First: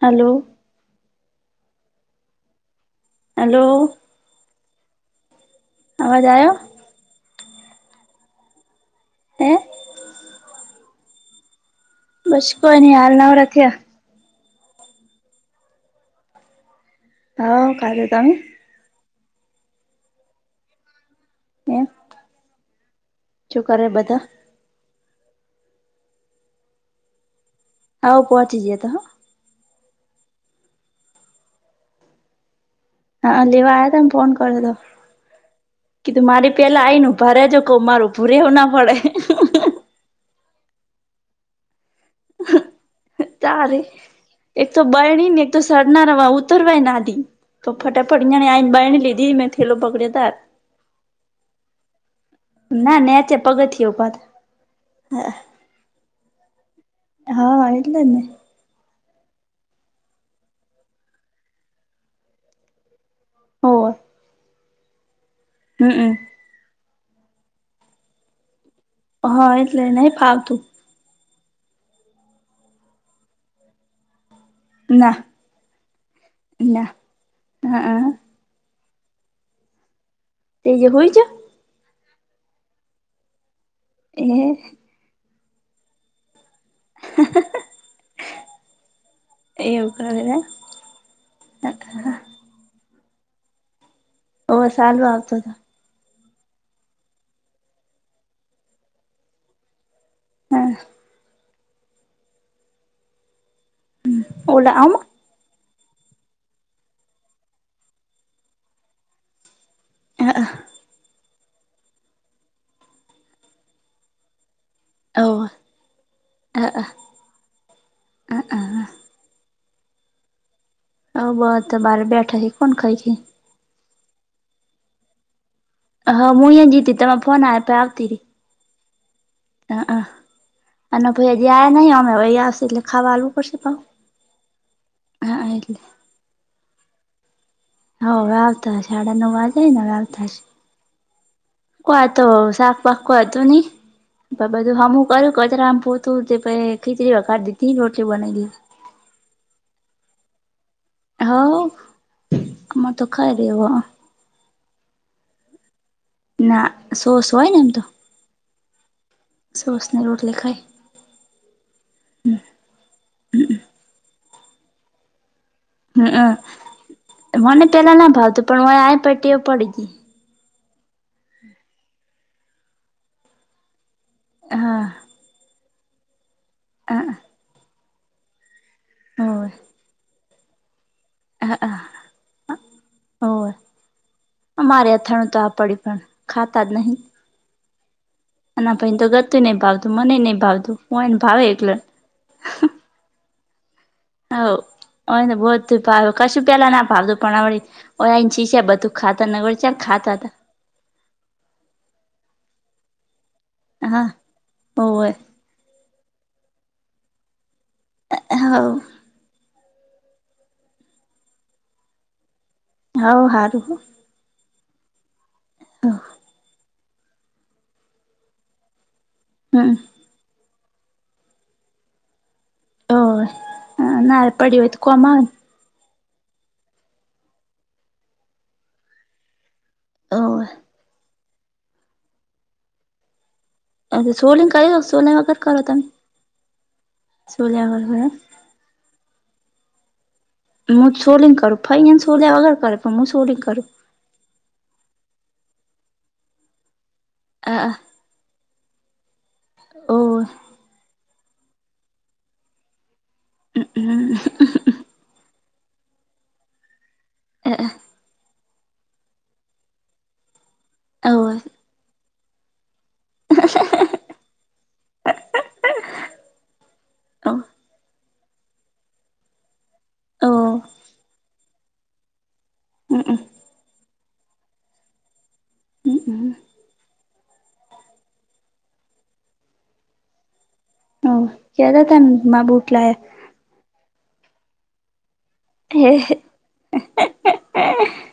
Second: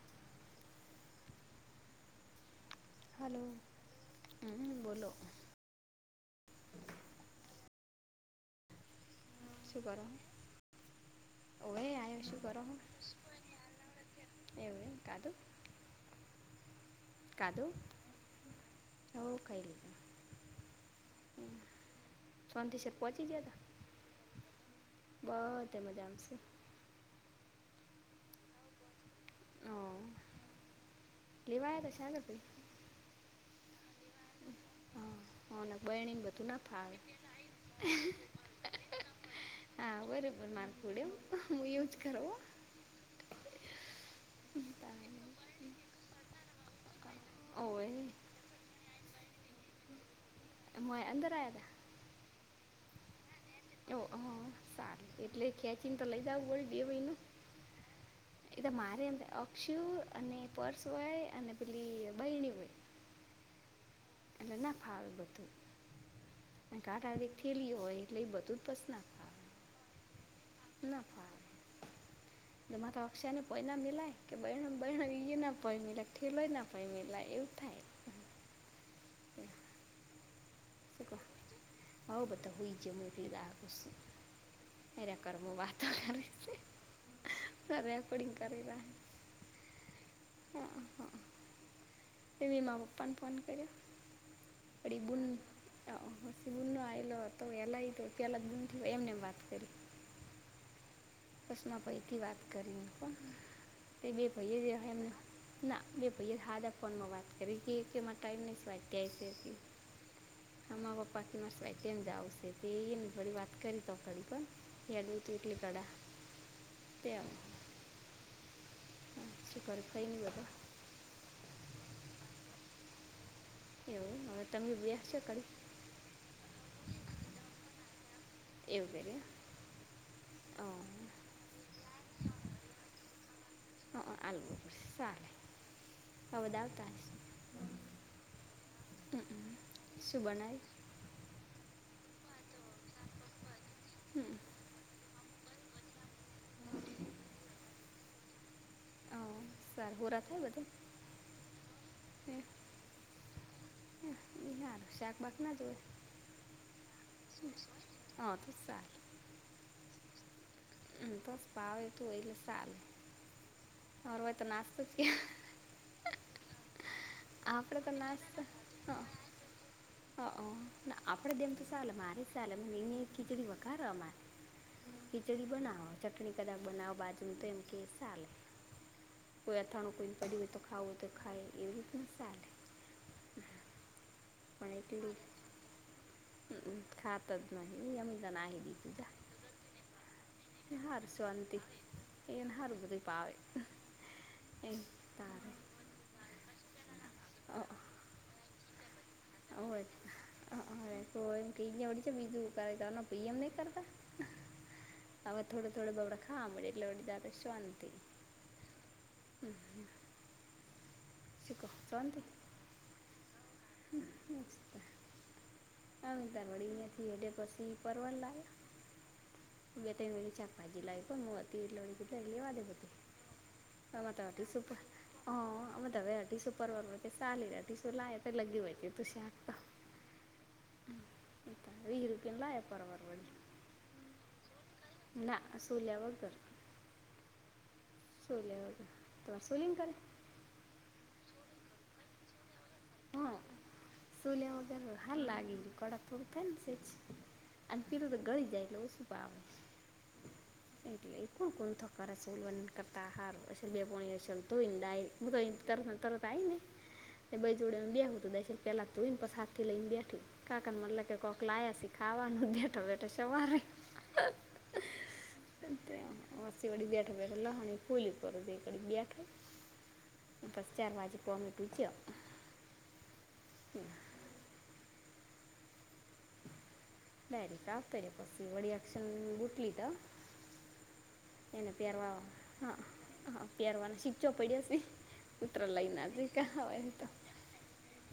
Hello hello હ બોલો આવાજ આવ એ શ કર ઓવે આ બસ કોઈ નઈ હાલ નવરાખ્યા એવને કદ હા ખાતે તમે હવ કલી એમ સંદેશે પચી ગયા કર બધા બહુત હ મજામાંશે આવઉ પહોંચી જ તો હ હ લ લીવા થ છે નથી હા લેવા તમે ફોન કર દો હા હોને બહેણીને કીધું બધું મારી ના પેલા ફાવે આઈને ઉભા રહેેજો કહ માર ઉભું ર રહેવું ના પડે. હા બરોબર ના પડેું ુંજ કર તારે એક તો બહેણી ને એક તો સરનારામાં ઉતરવાને આજ તો ઓવે ફટાફટ નાને આન બ લીધી મેં થેલો પકડ્યા ત એ મોયા અંદર આવયા હતા. ના નેચે પગથીયો ભ ખેં ચિતાાલે જાવોલ ડે હોઈ ન હા વાયટલે ને એટલે મારી અંદર અક્ષુ અને પર્સ હોય અને પેલી બહેણી હોય. હોર એ ના ફાવ બધું. હમ ઘા ડાયરેક્ટ થેલી હોય એટલે એ બધું જ પસ નથી. હા એટલે નહી ફાવ તું એ મા તો અક્ષયને પોલામ મિલાાય કે બહેણ બહેણએ ના ફમીલા ેલોય ના ફ મેીલા એવું થાય. હા હમ તે જે શ હોય છે હ બધા હોઈ છે મ ગાહ ખુશ. એ એરે કરમું વાતાવરણ ર છે. સરે કોડીંગ કરવા હ ત તેવી મા પપ્પાને ફોન કર્યો ઓ વરી સાલું બૂલ આવતો હતો ગુ ન આલો હતો વેલા પલા જ ગૂ એમને વાત કરી. હા કસમા ભાઈથી વાત કરીને પણ તે બે ભાઈ જ ઓલા આમ એમને ના મેં ભૈયા હાદ ફોનમાં વાત કરી હતી કેમાં ટાઈમ નહીં વાત્યા છે હતી. હ હમા પપ્પાથી મસ્તાઈ તેમમ જ આવશે તેને થડી વાત કરી ત ઘડી પણ એયા દ તટલી કડા તેમ હ શક થઈન દબા હ બહ ત બાર બેઠ હ કોન ખૈ છે. એવું હવે તમે વ્યા છો ક હ હું અહીયા જીતી તમે ફોન આવ પે આવતી ર એવું કર અ અને ભાઈ હજી આ નહીં અમે વહીંયાી લેખાવાલું. હા હ આલે હ બદ આવતા હ વ આવતા સાડા હમ, નવ હમ. વાજે ને શું વવતા બનાવી કોઈતો શાક પાક કોઈ હતું નહી હમ બધું હમું કર્યું કોત રામપુર તું તે પ ખીચરી વા કાઢતી હતી રોટલી બનાઇ દીધી. ઓ સરાર હોરા થ બધા. હા આમ તો ખાય રેવા. શું શાકભાત ના જોવે. ના સોસ હોય ને એમ તો. હ તો સારુ. સોસ ને રોટલી ખાય. બસ પાવ તું એલે સારુ. હવાર હોય તો નાસ્તો કે. હમમ મને આપણે તો પેલા ના ભાવતું પણ ઓય આયા તો ટેવ પડી ગઈ. હ ના આપડે દમ તો ચાલે મારે ચાલે એને ખીચડી વખા અમારે. હા ખીચડી બનાવો ચટણી કદાક બનાવો હા બાજુું તો એમ કે સાલે. હોવે કોઈ અથાણું કોઈ પડ્યું હોય તો ખાવું તો ખાય એવી રીત મ સાલે. હોવ. પણ અમારે એટલી અથાણું તો આ પડિયું હે ખાતા જ હમ, નહી ખાત જ નહીં એમ તને આહી અને આ ભઈ ને તો ગત ગતુંય નઈ ભાવતું મનેય નઈ ભાવ હારુ શોન્તી એને હારુ બધુંય ભાવે. હ ઓય તો વધુ ભાવે કશું પેલા ના ભાવતું પણ વળી ઓહે આવીને શીખ્યા બધું. ખાતા ન વળી ક્યાં ખાતા હતા. હારે તો એમ કડી છે બીજું ત પીએમ નઈ કરે. હ હોવે. હવે થોડો થોડો બાબળા ખવા મળે એટલે વળી તારે શોન્તી. હ હાવ. હમ્મ. ઠીક હો શોન્તી. હાવ હારું. મસ્ત. અ વિ તાર વડી હડે પછી પરવર હમ લાવ્યા બે વ ચ. આજી લાઈફ મુતી એટલે વળી કે રેવા ડે. હ નારે પડીયુ હોત તો કોમ આવે. અમે હવે અઢીસું પરવર માંથી સાાલી રે અઢીસું લાયા તો લગી હોય કી તું શાક તો. હોવે. વિહી રૂપિયા ના લાયા પરવર વળી. અ સોલી ને કરો કે સોલ્યા વગર ના કરો તમે સોલ્યા વગર સોલ્યા વગર જ. સોલિયા વગર. તમારે શોલી ને કરે. હું ચોલીને કરું ફઈ હે ને ચોલીયા વગર કરે પણ હું ચોલીને કરુ. ચોલીયા વગરનું હાર લાગે કડક થાય ને સેજ. અ આ. અને પીલું તો ગળી જાય એટલે ઓછું ભાવ. હોવે. એટલે એ કોણ કોણ થકાર છેલ કરતા આહાર બેપણી. ધોઈને ડાયરેક્ટ. હું તો અહીં થી તરત ને તરત આઈને. જોડે લઈ ને બેહું તો દાય પેલા ધોઈને પસે હાથ થી લઈને બેઠી કાકાને મતલે કે કોક લાયા શી. ખાવાનું બેઠો બેઠો સવારે. બેઠો બેઠો લહન એ ફોલીયું. કડી બેઠો ઓવે બસ ચાર વાજે કોમે ધોકીયો. હમ હ. હમ્મ હ. બ્યારે કાફ કરી પસલી વડી એક્શન ઉઠલી ત. હ કેતા તા ને માર બુટ હા લાયા. હા પહેારવાનો શીખ્ચો પડ્યો છે પુત્ર લઈ ના જ લાયા કય એમ તો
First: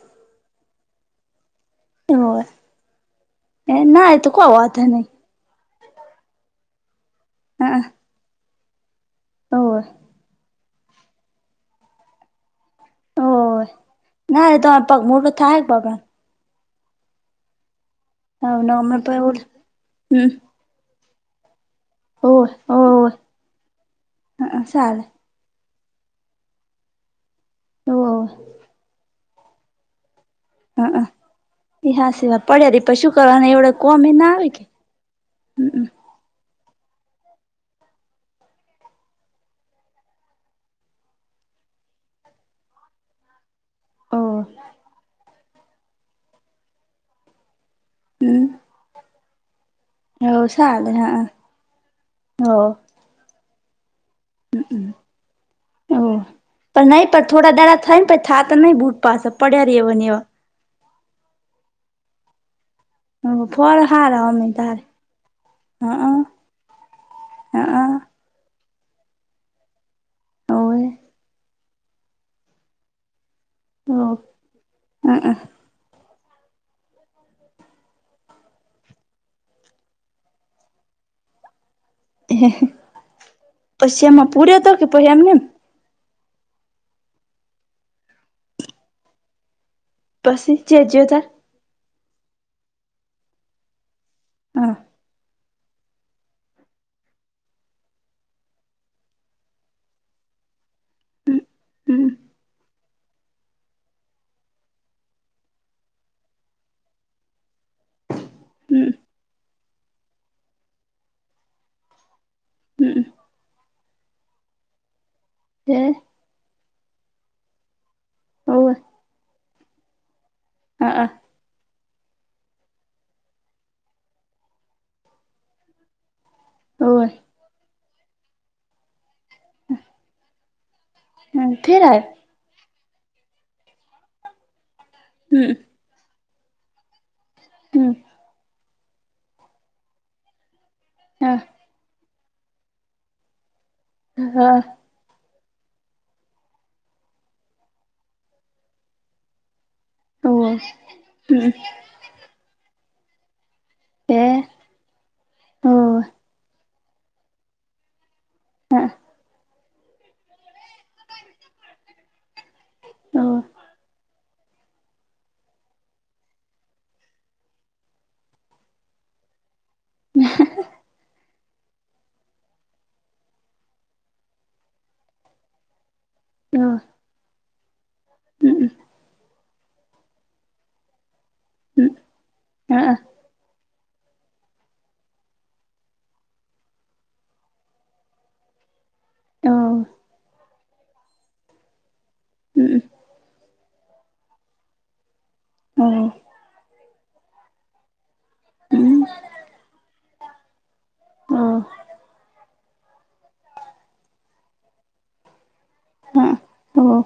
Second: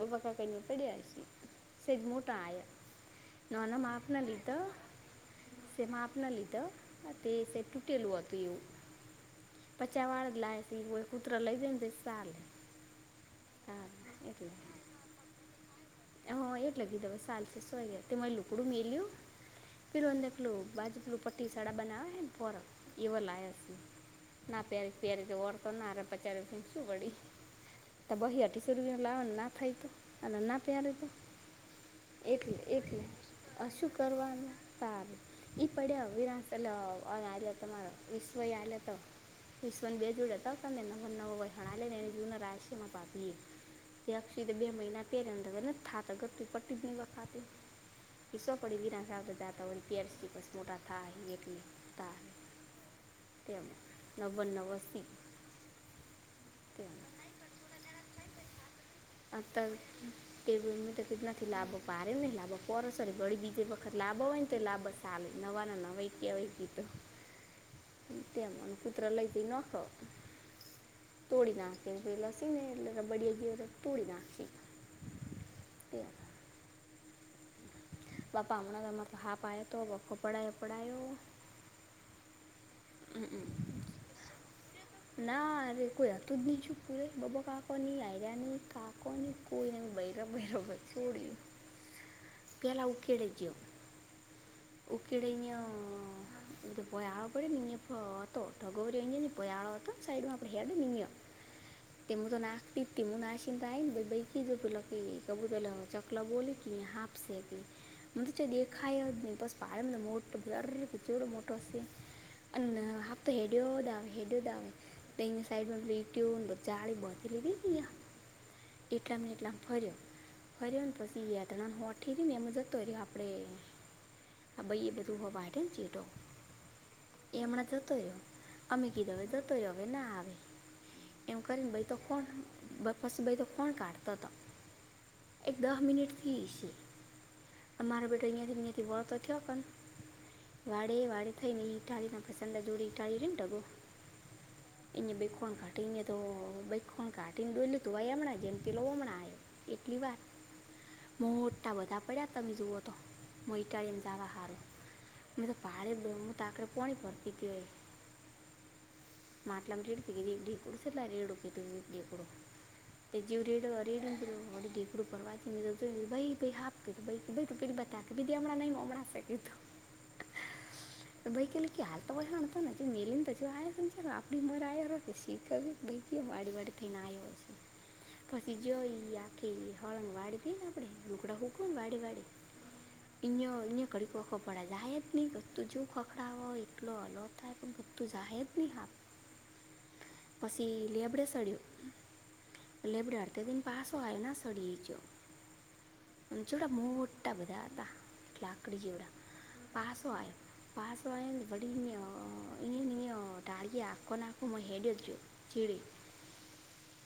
હબ ક ક પડીશ સજ મોટા આયા ના ના એ માફના તો કોઈ લીતા વાંધો નહી તે માપના લીધા તે સે હા તૂટેલું હતું એવું ઓવે પચાવાળ લાવ છે એવ એક કૂતરા લઈ જેને દ સાે ઓ ના તો પગ મોટ રૂ થ બાબ હ એટ લાગી દે સાલથી સોઈ ગયા તે હવ લુકડું ન હમણાં મેલું ઓલ ફિર હમ હખલું બાજ ઉપટી સાડાા બના એ ઓવે પોરા ઓવે ઇવ લ ના પરે સાલે પરે ઓર્ તો નારા પચાર શું પડી ઓવે બહી અઢીસો રપિયા લાવવાનું ના થાય તો ચાલ ના પ્ય્યારે તો એ હાચી વાત એક પડ્યા રે પછ શું કરવાના એવડે શું કોમ એ ના આવે કરવાનું કે સારું હમ ઈ પડ વિરાસલ આલ હતો મારો વિશ્વય આલ હતો કિશવન બે જોડે હતા તને નવ નવ વય હણાલે તેને જૂવનશ્યમાં પા આપીએ તેી હમ બે મહિના પહેંદર નથી થાતા ગતું પટી જ નહી વખાતી પિસ્સો પડીે વિરા જાતા હોય હો પ્યારસ મોટા થા એક થા હ તેમ નવ નવ સ ઓ પણ નહી પણ થોડા દાડા થાય ને થા તો ન બટ અત ટેબલ કેનાથી લાવ પે લાવ પડ વળી એવા બીજે ફળ વખત લાભો હારા હોય અમે ને તો તારે લાભ ચા આવે નવાને નવા ક્યાવાય કી તો હા હ તેમનું પુત્ર લઈ જઈ નખો હોવે પૂડી ના હાકકી એ લ સીને એ બડી ગી પૂડી હો ના હઅ હાકીી બાપા હમણાં તમાં તો હાપ્યો તો બપ્ફો પડાયો પડાયો હ હમ હમ યામાં પૂરા તર નારે કોઈ હતું જ છું પુરે બાબા કાકો નની લાઈ રહ્યા ને કાકો ની કોઈનેું ભાઈ રબઈ પછી જે રબર જ્યો તાર તોડયું પેલા ઉકેડી ગયો હા ઉકેડે યા એ પો આળ આપણેે મની પોતોટો ગરીની પોયા આળ સઈડમાં આપણે હય મની હમ હમ તે મુ તો નાખીપમું આશિંદ આકી જ લ કબું ચકલ બોલી ક હા હતી મ હમ દેખા બસ પામ મોટ બડ મોટ હમ અ એ દ સાડ હે બતી લી હોવે એટલા એટલા ફર્યો ફર્યો ને હઅ પછી યાત્ર હો ઠીક ને એમાં જતો હો રહ્યો આપણે આ ભાઈ એ બધું હોવાને ચીટો હોવે એ હમણાં થતો રહ્યો અમેી કીધોવે દતોય હવે ના આવે એમ કરીને ફેર ભાઈ તો આયો કોણ પસી ભાઈ તો કોણ કાઢતા હતા હમ એક દહ મિનિટથીસી હમ તમામારો બેટો અહિયાં થી અંથી વળતો થયો પણ વાળે વાડે હા થઈને ટાળીને ખસંદા દૂડી ટાળી ર ટ ગો હા એયા બે ખણ કાટીને તો બેણ કાટીને દ લીધું હોય હમણાં જેમથી લો હમણાં આ એટલી વાર હોવે એવું હોય દેડકું બેડકું મોટા બધા પડ્યા તમે જુઓ તો મઈટાળીને વા સારું મે તો ભાારેેું ત આકરે પોણી ભરતી હતીય હા માટલામ રેડ પી ગ કડીકડું સર લ ર એડ પીડીકડું જેીવ રેડ રેડ ઢીગડું પરવાથી ભ ભ હા તું પે બતા દીદી નમકેું હ ભાઈ કે કે હાલ તોછણતો ને મેલીને આપડી ઉર શીખ ભ વાડી વાડી થઈને આવ્યો હશે પછી જોઈ આખી હળંગ વાડી થઈ ને આપડે રુકડા ખુક બડે બાડે યા ડી કોખ પડા જાય જ નહું જો ખખડાવો એટલો હલો થાય પણ બક્તું જાય જ નહી આપ હા અછી લેબડ સડ્યો લેબડો હર તે દિન પાછો આવે ના સડએ જ હ છોડા મોટા બધા હતાા કકડી જોવડા પાાસો આવ પાો આવને વડી એ ન ડાડગ હાકો હકો માેદું ચીળી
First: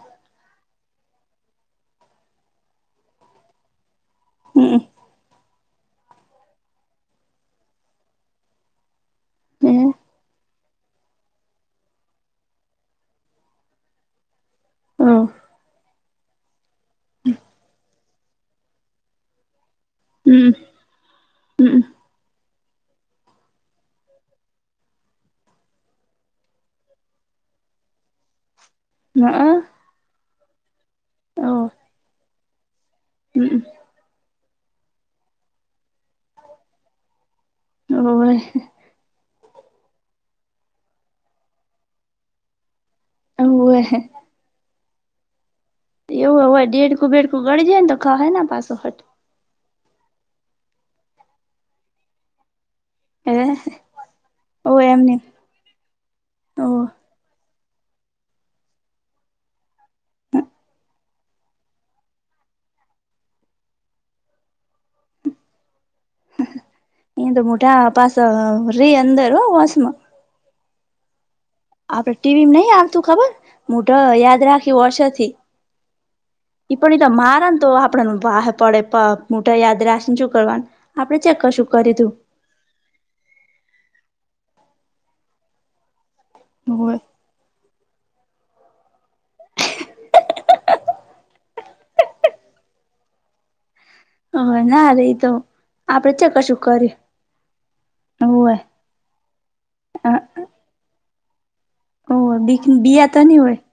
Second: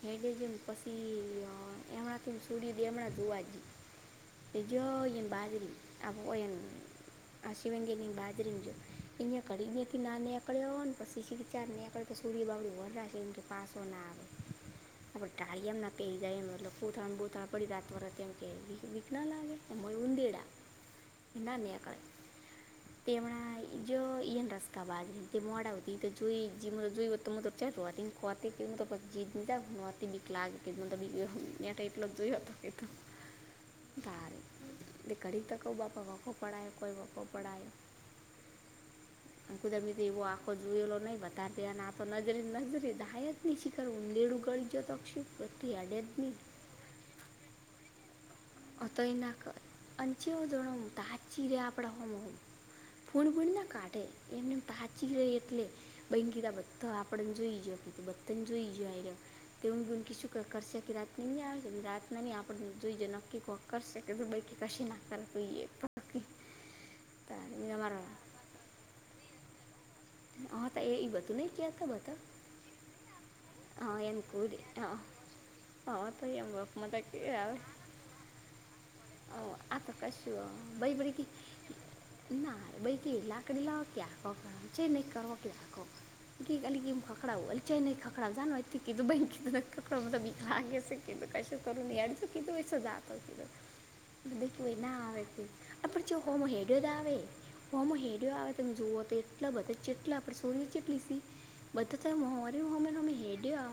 હેડે જેમ પછી હમણાંથી સુડી દે હમણાં જોવા જઈ રીડીયો એમ બાજરી એને આશિવાંગે બાજરન જો એ કડી બે હતી નનેે એરે ઓન પ સીખી વિચારને એક કર કે સૂરડી બાબડીરી હોરા છેિ કે પાસોને આવે અ ટામ નથી પે જાયને મતલબ પોથાણ બોથાણ પડી રાત વર એમ કે વી વીક ના લાગે એમ ભય ઊંધેડા હનામિયા કરળ તે હમં જો ન રસ્કા બાાગ મોડાતી જોઈ જોય તો મતલબ ચાર રવાતી કતે મલ જી બીક લાગે કેી એટલો જોયો હતો કેતો તારે એટ કડી તકો બાપા વા વકો પાયો કોઈ વખકો પઢાયો આ કુદમ એવો આખો જોયેલો નહી બતા દ અને આ નજરી નજરી આયાતની શખર ઊંદેળું ગળ જતોક્ષપ પ્રતિ આડે એવું હવે ઢ ક બેેડ ક ગળજેને તો ખા હેને પા હ તો એ નાખ અચવો જણો હ તો સાાચી રે આપડા હોમ હોું ફૂણ ભૂણ ના હટ કાઢે એમને એમ ઓ તાચી એમને ર એટલે બન ગીરા ઓ બધા આપ કપડન જો ઈજ પ બત્તન જો ઈજ તેું કશું કરશે કે રાત આવે રાતના ન આપણે જોઈ જ કો કર શ ત પૈકી કશ ના કર તો એ એ તો મુટા અમારા પાસ ર્રી અંદર વાસમાં હા એ ઈ બધું નઈ ક્યા આપડે ટીવી નહ આવતું ખબર હું હા ડ એમ યાદ કોઈ દે રાખ્યું હા વર્ષથી હા તો એમ વખમાં પણ તો કે મારા આવે ને તો આપડે વા પડે અવ મોટા આ યાદ તો રાખે શું કશું કરવાનું બઈ બળી આપડે ચેકશું કરીધું ગઈ ના ભ કે લાકડી લાવ ક્યાં કો છે નહી કરો ક્યાં કોલી હોવે ગમ ખકડા હોલ ચ નઈ ખકડા જાણવાય કીધું બ કી કક બીે કીું કશેું કરું કધું વિ શ જા કીધું [unintelligible] એ ના રે ઈ આવે તો છે આપ આપડે જો ચે હોમ કશું હેડયો કર્યું આવે હમ હેરિયો આવે હોવે તમે જોુવ તો એટલા બધા જેટલા આપડે સોરી ચટલી સી બધ થ હોવે મોરે બીક બીયા મોમરેમે તો ની હેડ હોય આ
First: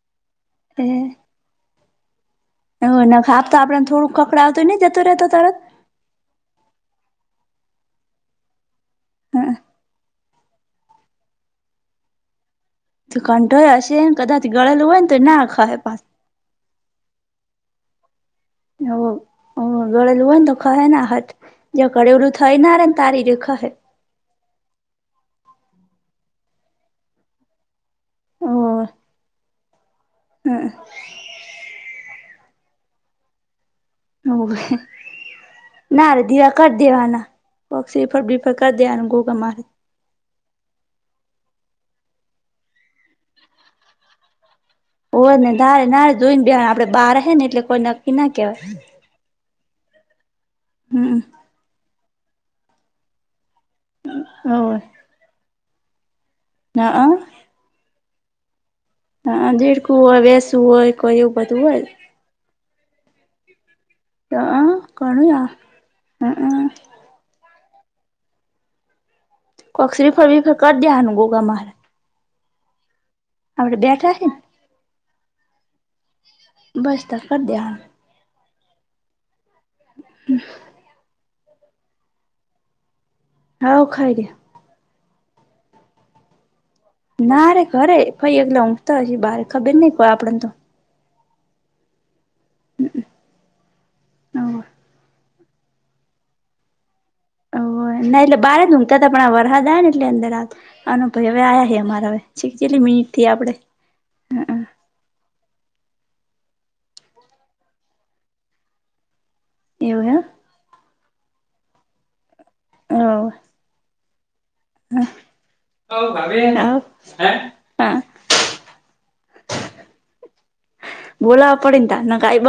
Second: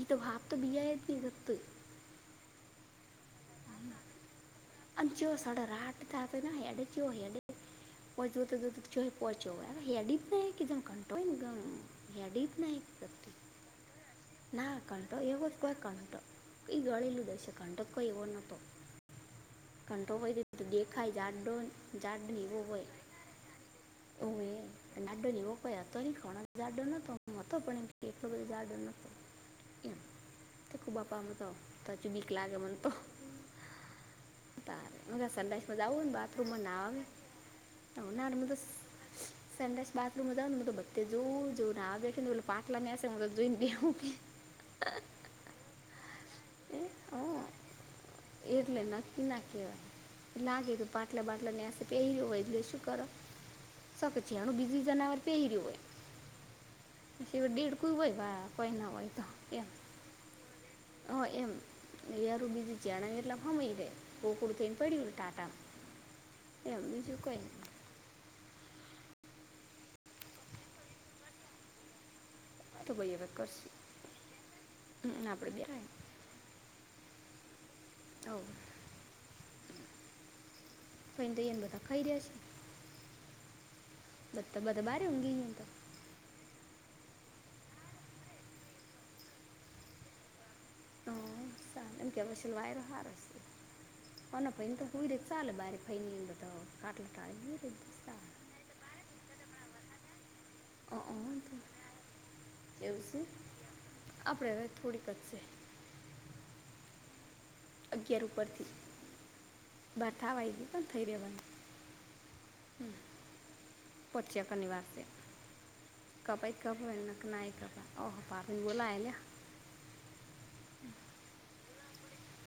એ તો ભાપ તો બીાય હતી રત એ ખા આપ તો આપડને થોડુંક કકડા તો ને અનેમચ સાડા રાટ તને હડ ચ હે પોચ હઅ પોચ્યો હોય હેડીત ના કેધમ કંટો ને ગ હેડીત ના તો કંટોય હશે ને કદાચ ના ગળેલું હોય ને કન્ટો તો ના એવોત કો ખહે પાસ કટો એ ગાલું દશે કંઠકોઈવો ન તો હ ગળેલું હોય ને તો ખ ના દેખાય હાથ જાડો જે જાડો ગળેવલું થઈ ના ર તારી રે ખએ ઓ એ તો ડો જેવો પ હ હતો ખણ દાડો ન તો મ હતો પણડ [unintelligible] [unintelligible] હોવ હઅ હજુ બીક લાગે મન તો. હોવે તાર મ સનરાઈઝ માં આવું ને બાથરૂમ માં ના આવે બક્સફટ બીફટકા ધ્યાન ગો ગ માર બાથરૂમમાં જઉાવ ને હું બધે જોવ જોઉ નેેને પાટલા નેસે હું જોઈ ને બેશું. હો ને ધારે નારે જોઈ ને બે એ આપડે બાર હ હા ને એટલે કોઈ ના કેવાય એટલે નકી ના કેવા [inaudible] લાગે તું હમ બાટલા બાટલા ને પહેર્યો હોય એટલે શું કરો શકે છે એણ હોવે બીજું જનાવર પહેર્યું હોય. હન છેવટે દેડક્યું હોય કાઈ ના હોય તો. હ એમ દેડકું હોય વેસુ હોય એવું બધું હોય. એરૂ બીજું જરાય એટલા માં હમાય રે. પોકડું અ થને પડી ગું ઘણું હમ ટાટામાં એમ બીજું કોઈને કોક શ્રીફળ બ્રિફળ કરી દેવાનું ગોગા મહા હતુ ભઇ આવે કરસુ આપડ બેઠા છેને હમ આપડે બ બસ ત કર દ હ હવ હમ ફઈને દઈ એને બધા ખાઈ રહ્યા છે હા ખાઈ રહ સત્ બ તો બહરઊંગી હો તો [unintelligible] નારે ઘરે ફઈ એકલા ઊંઘતા હશે બઆરે ખબર નહ કોઈ આપડને તો હ એમ કે વાયરો હારશેના હોવે ભને તો હય મ સાલ ભારે ફૈની તો તો કાટલા ટા [inaudible] ના એટલે બારે ધૂમતા હતા પણ આ વરસાદાય ને એટલે અંદર આવ તો આન ભાઈ હવે આ્યા છે અમારા હવે છે જેટલી મિનિટથી આપડે હ થોડીકશે અગિયાર ઉપરથી એવું બહાર હે થવાય પણ થઈ રહેવાનું હ પઠિયાક નિવા છે કપાય તો કપાય નકર નાય હા કપાય ઓહો ભાભી ને બોલાય બોલાવા પડીને ત નકા આઇ બા